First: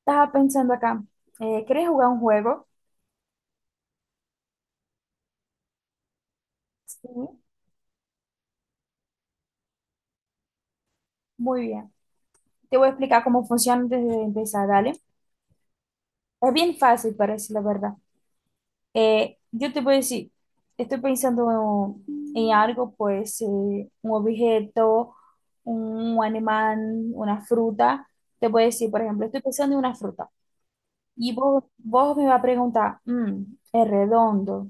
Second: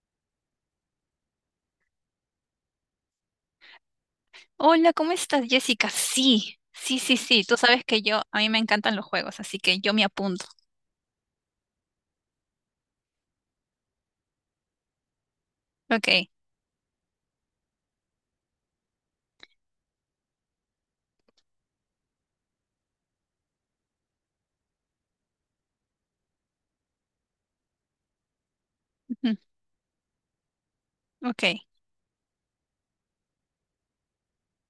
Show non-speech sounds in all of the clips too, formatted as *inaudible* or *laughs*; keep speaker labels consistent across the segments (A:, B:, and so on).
A: Estaba pensando acá, ¿querés jugar un juego?
B: Hola, ¿cómo estás, Jessica? Sí, sí,
A: Sí.
B: sí, sí. Tú sabes que yo, a mí me encantan los juegos, así que yo me apunto.
A: Muy bien. Te voy a explicar cómo funciona antes de empezar, dale.
B: Ok,
A: Es bien fácil, parece la verdad. Yo te voy a decir, estoy pensando en algo, pues, un objeto, un animal, una fruta. Te voy a decir, por ejemplo,
B: ujú,
A: estoy pensando en una fruta. Y
B: ok,
A: vos me vas a preguntar, ¿es redondo?,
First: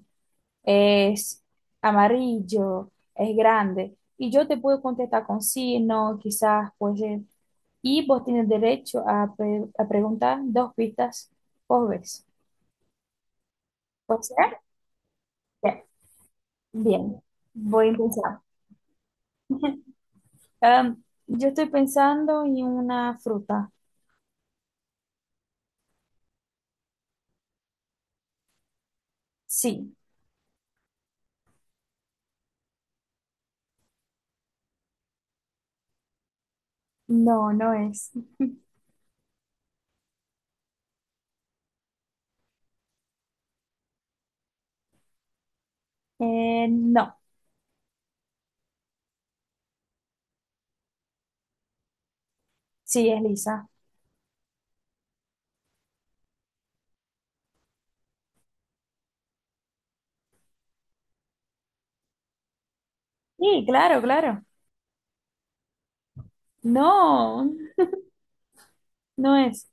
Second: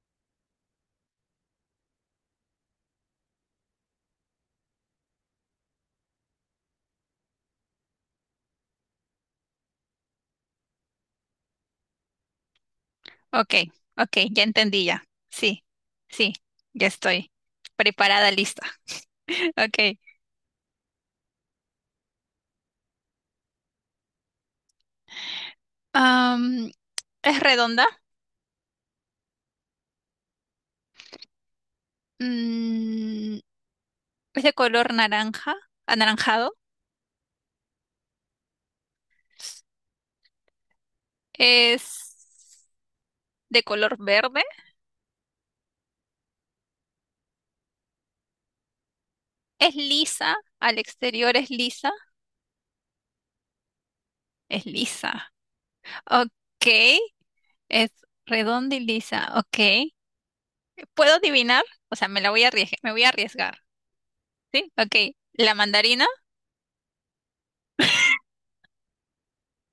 A: es amarillo, es grande. Y yo te puedo contestar con sí, no, quizás, pues, y vos tienes derecho a, a preguntar dos pistas por vez.
B: ok, ok,
A: ¿Puede
B: ya
A: ser?
B: entendí ya. Sí,
A: Bien.
B: sí, ya
A: Bien.
B: estoy
A: Voy a
B: preparada,
A: empezar.
B: lista. *laughs* Ok.
A: Yo estoy pensando en una fruta.
B: Am, ¿Es redonda?
A: Sí,
B: Mm, ¿Es de color naranja, anaranjado?
A: no, no es.
B: ¿Es de color verde?
A: No,
B: ¿Es lisa? ¿Al exterior es lisa?
A: sí, es lisa.
B: Es lisa. Ok. Es redonda y lisa, ok. ¿Puedo adivinar? O sea, me la voy a arriesgar, me voy a arriesgar,
A: Sí, claro, claro.
B: ¿sí? Ok. ¿La mandarina?
A: No, no es.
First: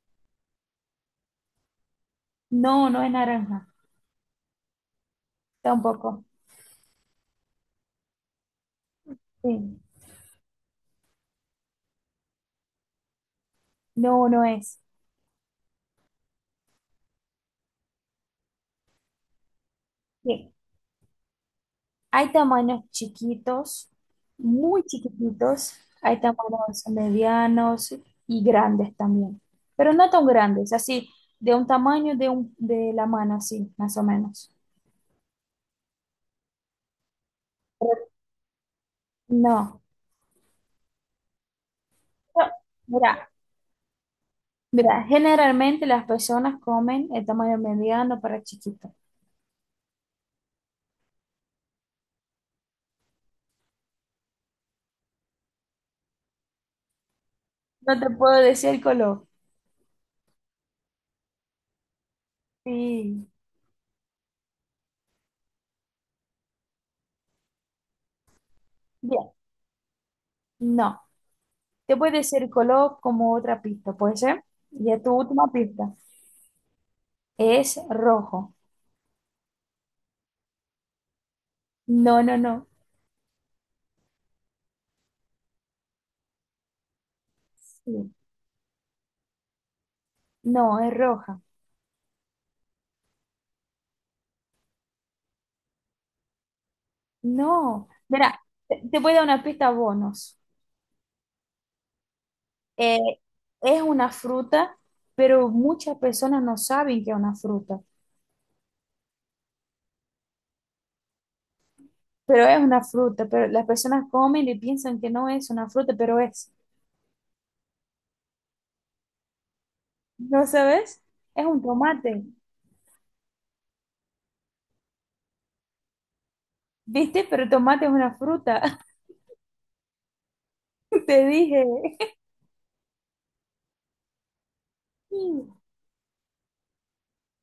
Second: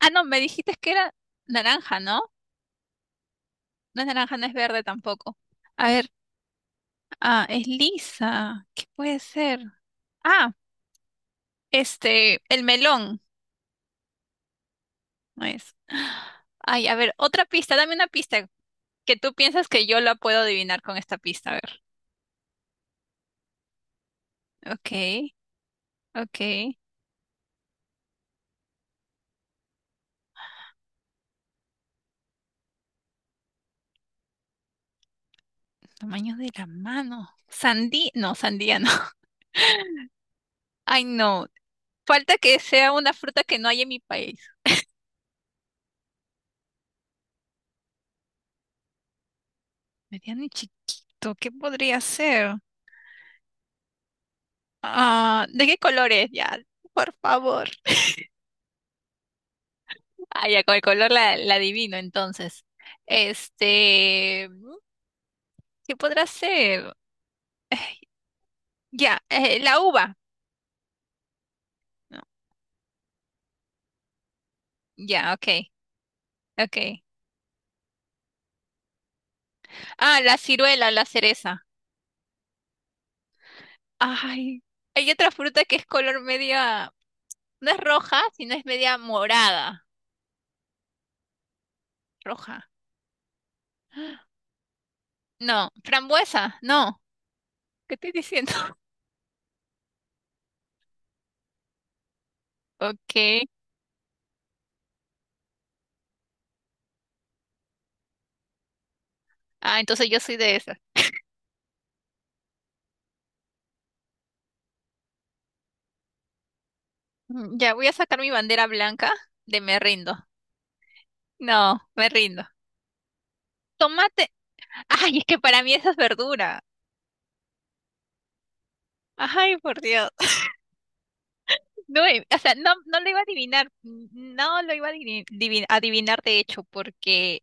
B: Ah, no, me dijiste que era naranja, ¿no?
A: No, no es naranja.
B: No es naranja, no es verde tampoco. A ver,
A: Tampoco.
B: ah, es lisa. ¿Qué puede ser?
A: Sí.
B: Ah, este, el melón,
A: No, no es.
B: no es. Ay, a ver, otra pista, dame una pista que tú piensas que yo la puedo
A: Sí.
B: adivinar con esta pista, a ver.
A: Hay tamaños chiquitos, muy
B: Ok,
A: chiquititos, hay
B: ok.
A: tamaños medianos y grandes también, pero no tan grandes, así, de un tamaño de, un, de la mano, así, más o menos.
B: Tamaño de la mano. Sandía, no, sandía no. *laughs*
A: No.
B: Ay, no. Falta
A: No,
B: que sea una
A: mira,
B: fruta que no hay en mi país.
A: mira, generalmente las personas comen el tamaño mediano para chiquito.
B: Mediano y chiquito, ¿qué podría ser? Ah, ¿de qué color es? Ya, por favor.
A: No te
B: *laughs*
A: puedo decir el color.
B: Ah, ya, con el color la adivino, entonces.
A: Sí.
B: Este, ¿qué podrá ser? Ya,
A: Bien,
B: la uva.
A: no. Te puedo
B: No,
A: decir el color como otra pista, ¿puede ser? Y tu
B: ya, ok,
A: última pista
B: ok.
A: es rojo.
B: Ah, la ciruela, la cereza.
A: No, no, no.
B: Ay, hay otra fruta que es color media, no es
A: Sí.
B: roja, sino es media morada.
A: No, es roja.
B: Roja. No, frambuesa, no.
A: No.
B: ¿Qué estoy
A: Mira,
B: diciendo? *laughs*
A: te voy a dar una pista bonus. Eh,
B: Ok,
A: es una fruta, pero muchas personas no saben que es una fruta.
B: ah, entonces yo soy de esas.
A: Pero es una fruta, pero las personas comen y piensan que no es una fruta, pero es.
B: Ya voy a sacar mi bandera blanca de me rindo.
A: ¿No sabes? Es un
B: No, me
A: tomate.
B: rindo. Tomate. Ay, es que para mí esa es verdura.
A: ¿Viste? Pero tomate es una fruta.
B: Ay, por Dios. *laughs*
A: *laughs* Te dije.
B: No, o sea, no, no lo iba a adivinar. No lo iba a
A: Sí.
B: adivinar, de hecho, porque,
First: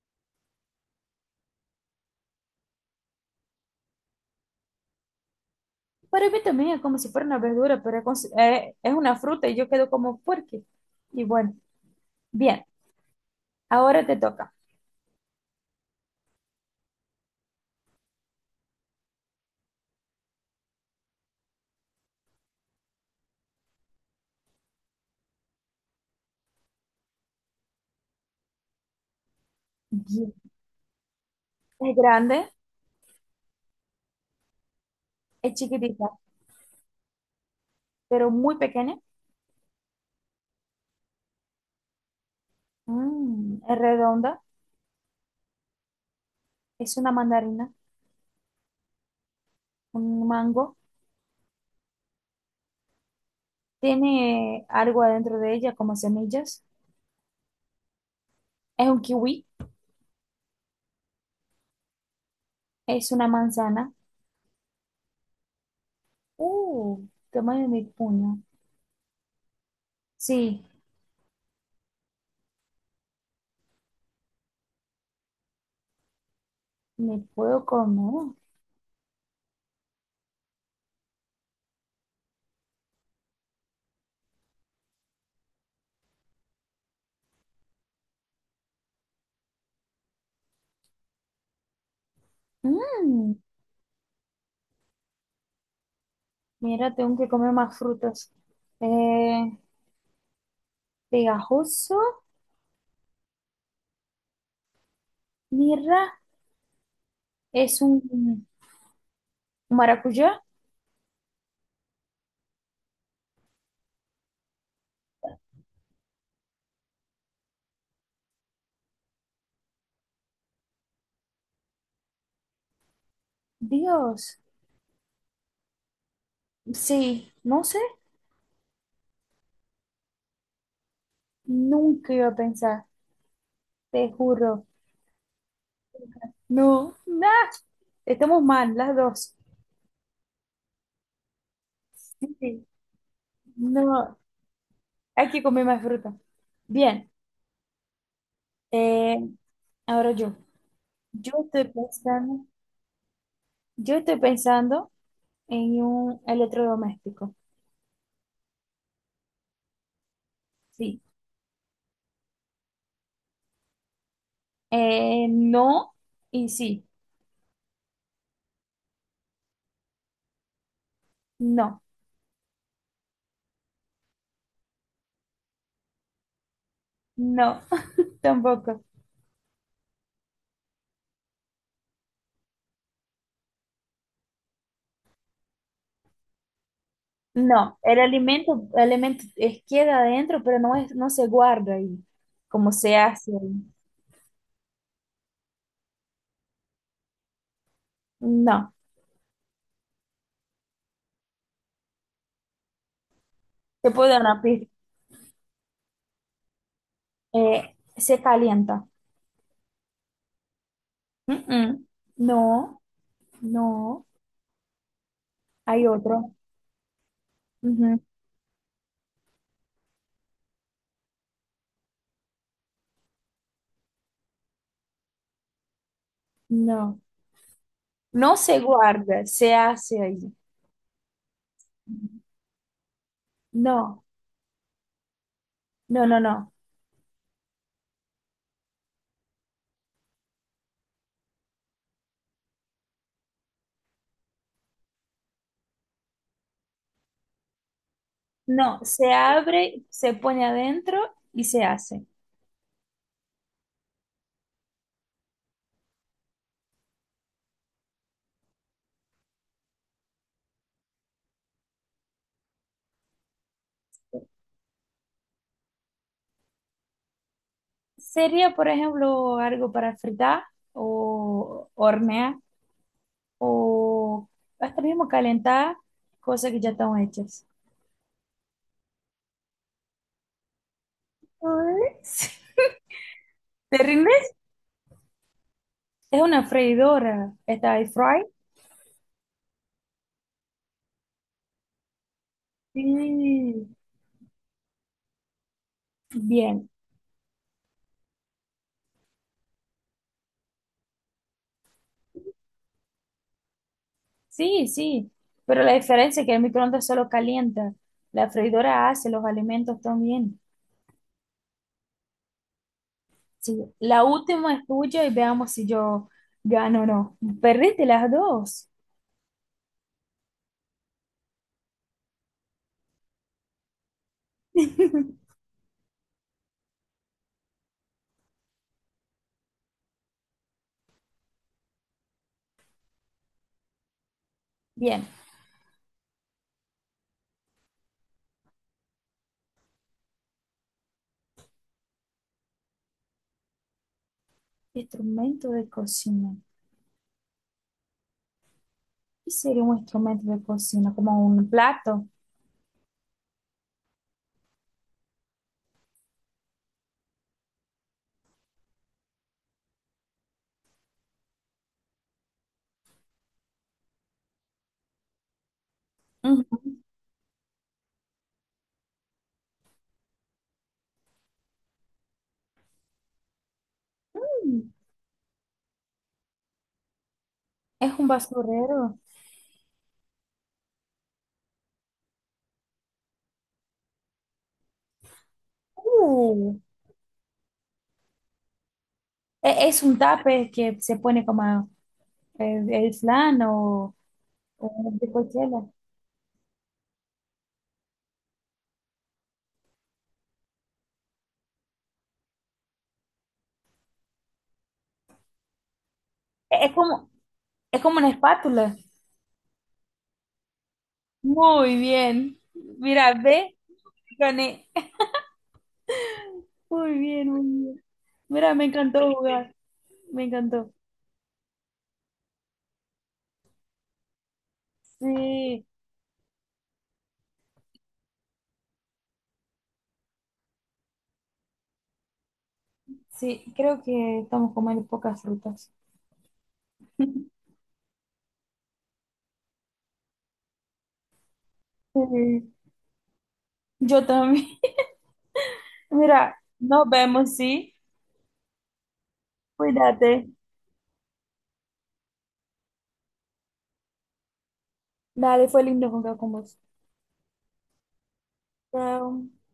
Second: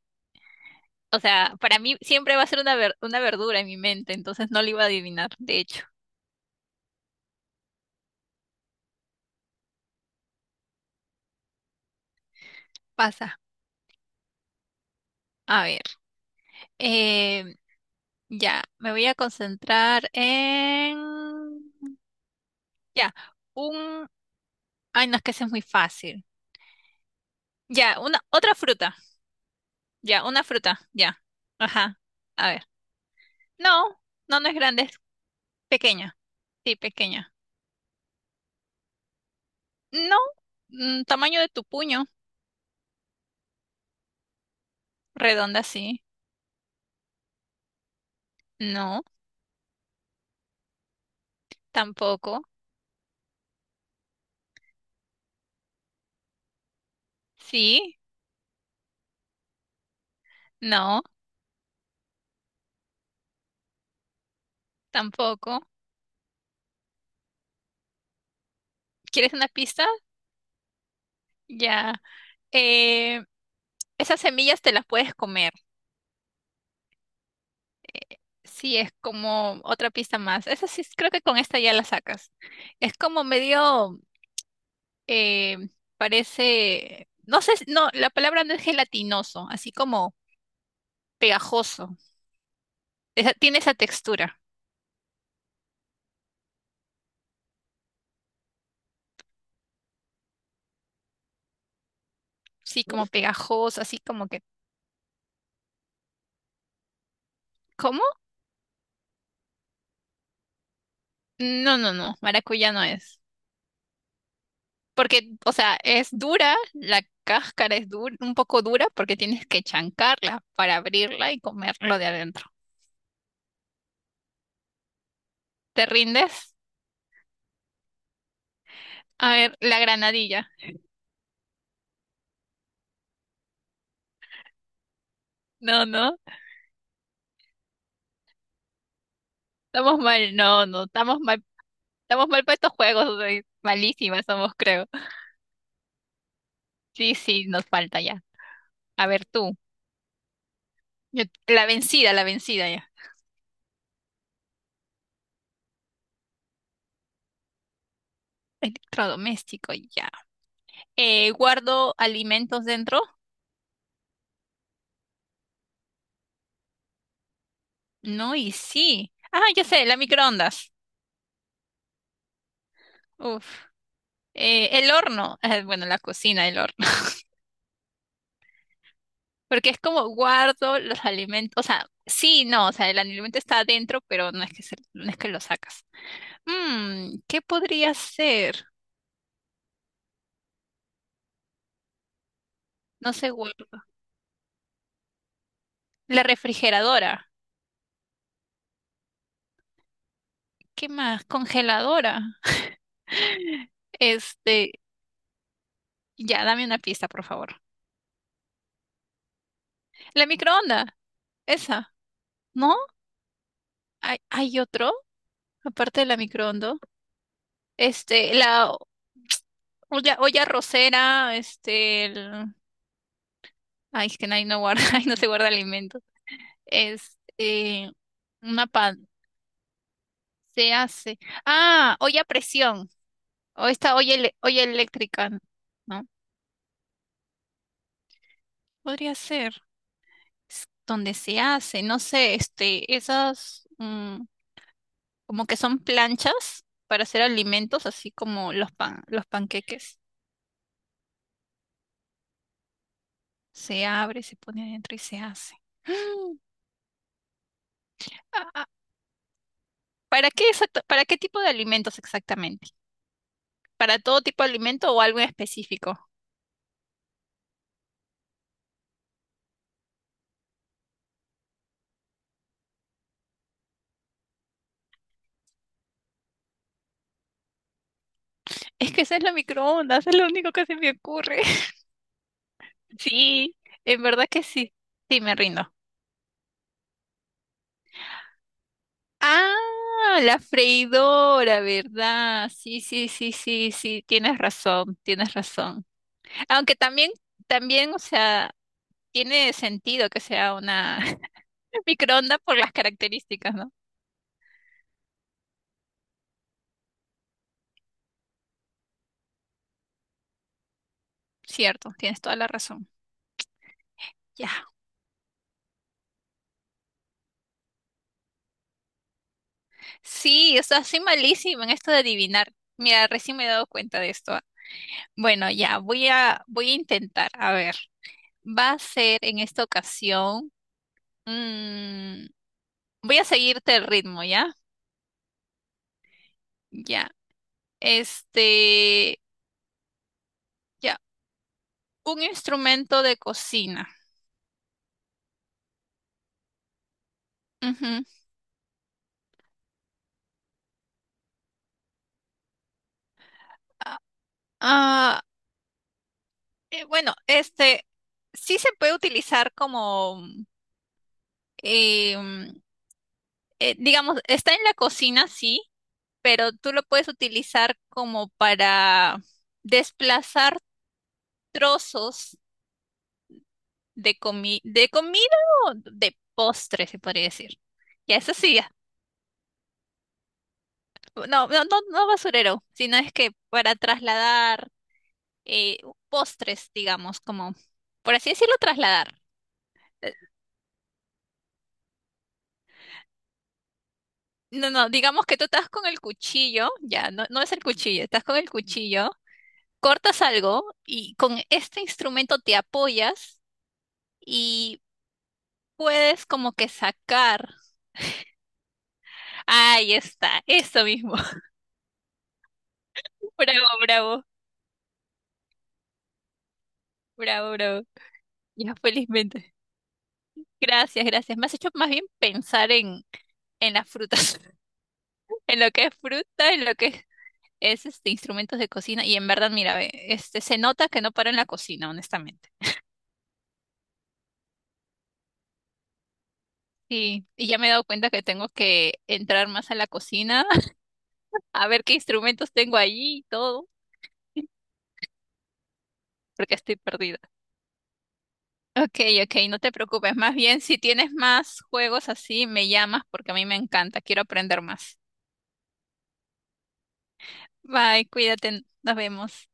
B: o sea, para mí siempre va a ser una, una verdura en mi mente, entonces no lo iba a adivinar, de hecho.
A: Para mí también es como si fuera una verdura, pero es, es una fruta y yo quedo como, ¿por qué? Y bueno, bien,
B: Pasa.
A: ahora te toca.
B: A ver. em, ya, me voy a concentrar en... ya, un... Ay, no, es que ese es muy fácil. Ya, una, otra fruta. Ya, una fruta. Ya.
A: Es
B: Ajá.
A: grande,
B: A ver. No, no, no es grande, es
A: es chiquitita,
B: pequeña. Sí, pequeña.
A: pero muy pequeña.
B: No, tamaño de tu puño.
A: Mm, es redonda,
B: Redonda, sí.
A: es una mandarina,
B: No,
A: un mango.
B: tampoco.
A: Tiene algo adentro de ella como semillas.
B: Sí,
A: Es un kiwi,
B: no,
A: es una manzana.
B: tampoco.
A: Uh, tamaño de mi puño.
B: ¿Quieres una pista?
A: Sí,
B: Ya. Eh, esas semillas te las puedes comer.
A: me puedo comer.
B: Sí, es como otra pista más. Esa sí, creo que con esta ya la sacas. Es como medio eh, parece, no sé, no, la palabra no es gelatinoso, así como pegajoso.
A: Mm,
B: Tiene esa textura,
A: mira, tengo que comer más frutas. Eh, Pegajoso,
B: sí, como pegajoso, así como que,
A: mira, es
B: ¿cómo?
A: un maracuyá.
B: No, no, no, maracuyá no es. Porque, o sea, es dura, la cáscara es dura, un poco dura porque tienes que chancarla para abrirla y comerlo de adentro.
A: Dios,
B: ¿Te rindes?
A: sí, no sé,
B: A ver, la granadilla.
A: nunca iba a pensar. Te juro.
B: No, no,
A: No, nada. Estamos mal, las dos.
B: estamos mal, no, no, estamos
A: Sí,
B: mal para
A: sí
B: estos juegos, o sea,
A: no,
B: malísimas somos, creo.
A: hay que comer más fruta. Bien,
B: Sí, sí, nos falta ya. A
A: eh,
B: ver tú,
A: ahora yo. Yo estoy
B: La
A: pensando,
B: vencida ya.
A: yo estoy pensando en un electrodoméstico.
B: Electrodoméstico, ya.
A: Sí.
B: ¿Guardo alimentos dentro?
A: No y sí.
B: No, y sí. Ah, ya sé, la microondas.
A: No,
B: Uf. El horno, bueno, la cocina, el horno. *laughs*
A: no, *laughs* tampoco.
B: Porque es como guardo los alimentos, o sea, sí, no, o sea, el alimento está adentro, pero no es que, no es que lo sacas. ¿Qué
A: No,
B: podría
A: el
B: ser?
A: alimento, alimento es, queda adentro, pero no es, no se guarda ahí, como se
B: No sé,
A: hace.
B: guardo.
A: Ahí.
B: La refrigeradora.
A: No,
B: ¿Qué más? Congeladora. *laughs*
A: te puedo dar una pista.
B: Este, ya, dame una pista, por favor.
A: Se calienta.
B: La microonda,
A: Mm-mm.
B: esa, ¿no?
A: No, no,
B: ¿Hay, hay otro,
A: hay
B: aparte de la
A: otro.
B: microonda?
A: Ujú.
B: Este, la olla, olla arrocera, este, el... Ay, es que ahí no guarda, *laughs* ahí no se guarda alimentos.
A: No,
B: Este,
A: no se
B: una pan,
A: guarda, se hace ahí.
B: se hace. Ah, olla a presión, o esta
A: No,
B: olla, olla eléctrica, ¿no?
A: no, no, no.
B: Podría ser, es donde se hace, no sé, este, esas... como que son planchas para hacer alimentos, así como los
A: No,
B: pan,
A: se
B: los
A: abre,
B: panqueques.
A: se pone adentro y se hace.
B: Se abre, se pone adentro y se hace. *gasps* ¡Ah! Ah, ¿para qué exacto? ¿Para qué tipo de alimentos exactamente? ¿Para todo tipo de alimento o algo en específico?
A: Sería, por ejemplo, algo para fritar o hornear o hasta mismo calentar cosas que ya están hechas.
B: Es que esa es la microondas, es lo único que se me ocurre. *laughs*
A: Ay, sí.
B: Sí,
A: ¿Te
B: en verdad
A: rindes?
B: que sí. Sí, me rindo.
A: Es una freidora. ¿Está ahí fry?
B: Ah, la freidora, ¿verdad? Sí,
A: Sí.
B: sí, sí, sí, sí, tienes razón, tienes razón.
A: Bien.
B: Aunque también, también, o sea, tiene sentido que sea una *laughs* microonda por las características, ¿no?
A: Sí, sí, pero la diferencia es que el microondas solo calienta, la freidora hace los alimentos también.
B: Cierto, tienes toda la razón.
A: Sí, la última es
B: Ya.
A: tuya y veamos si yo gano o no. Perdiste las dos.
B: Sí, o sea, soy malísima en esto de adivinar. Mira, recién me he dado cuenta de esto. Bueno, ya, voy a, voy a intentar. A ver, va a ser en esta ocasión. mm, voy a seguirte el ritmo, ¿ya?
A: Bien,
B: Ya. Este, ya, un instrumento de cocina.
A: instrumento de cocina.
B: Ujú.
A: ¿Qué sería un instrumento de cocina? Como un plato.
B: Ah, eh, bueno, este sí se puede utilizar como, eh, mm, digamos, está en la cocina, sí, pero
A: Ujú.
B: tú lo puedes utilizar como para desplazar trozos de
A: Mm,
B: de comida o de postre, se podría decir.
A: es un
B: Ya, eso sí, ya.
A: basurero.
B: No, no, no, no basurero, sino es que para trasladar eh,
A: Uh,
B: postres, digamos, como, por así decirlo, trasladar.
A: es un tape que se pone como el flan
B: No,
A: o
B: no,
A: de
B: digamos que tú
A: cualquiera.
B: estás con el cuchillo, ya, no, no es el cuchillo, estás con el cuchillo, cortas algo y con este instrumento te apoyas y puedes como
A: E,
B: que
A: Es como,
B: sacar.
A: es como una espátula.
B: Ahí está, eso mismo. *laughs*
A: Muy bien. Mira, ve,
B: Bravo, bravo,
A: gané. Muy bien, muy
B: bravo, bravo.
A: bien. Mira, me
B: Ya,
A: encantó
B: felizmente.
A: jugar. Me encantó.
B: Gracias, gracias. Me has hecho más bien pensar en las frutas, *laughs* en
A: Sí,
B: lo que es fruta, en lo que es, este, instrumentos de cocina. Y en verdad, mira, ve, este, se nota que no paro en la cocina, honestamente.
A: sí, creo que estamos comiendo pocas frutas.
B: Sí, y
A: *laughs*
B: ya me he dado cuenta que tengo que entrar más a la cocina, *laughs* a ver qué
A: Sí,
B: instrumentos tengo allí y todo,
A: yo
B: *laughs*
A: también. Mira,
B: porque estoy
A: nos
B: perdida.
A: vemos, ¿sí?
B: Ok, ok, no te preocupes.
A: Cuídate.
B: Más bien, si tienes más juegos así, me llamas porque a mí me encanta. Quiero aprender más.
A: Dale, fue lindo jugar con vos.
B: Bye, cuídate, nos
A: Chao.
B: vemos.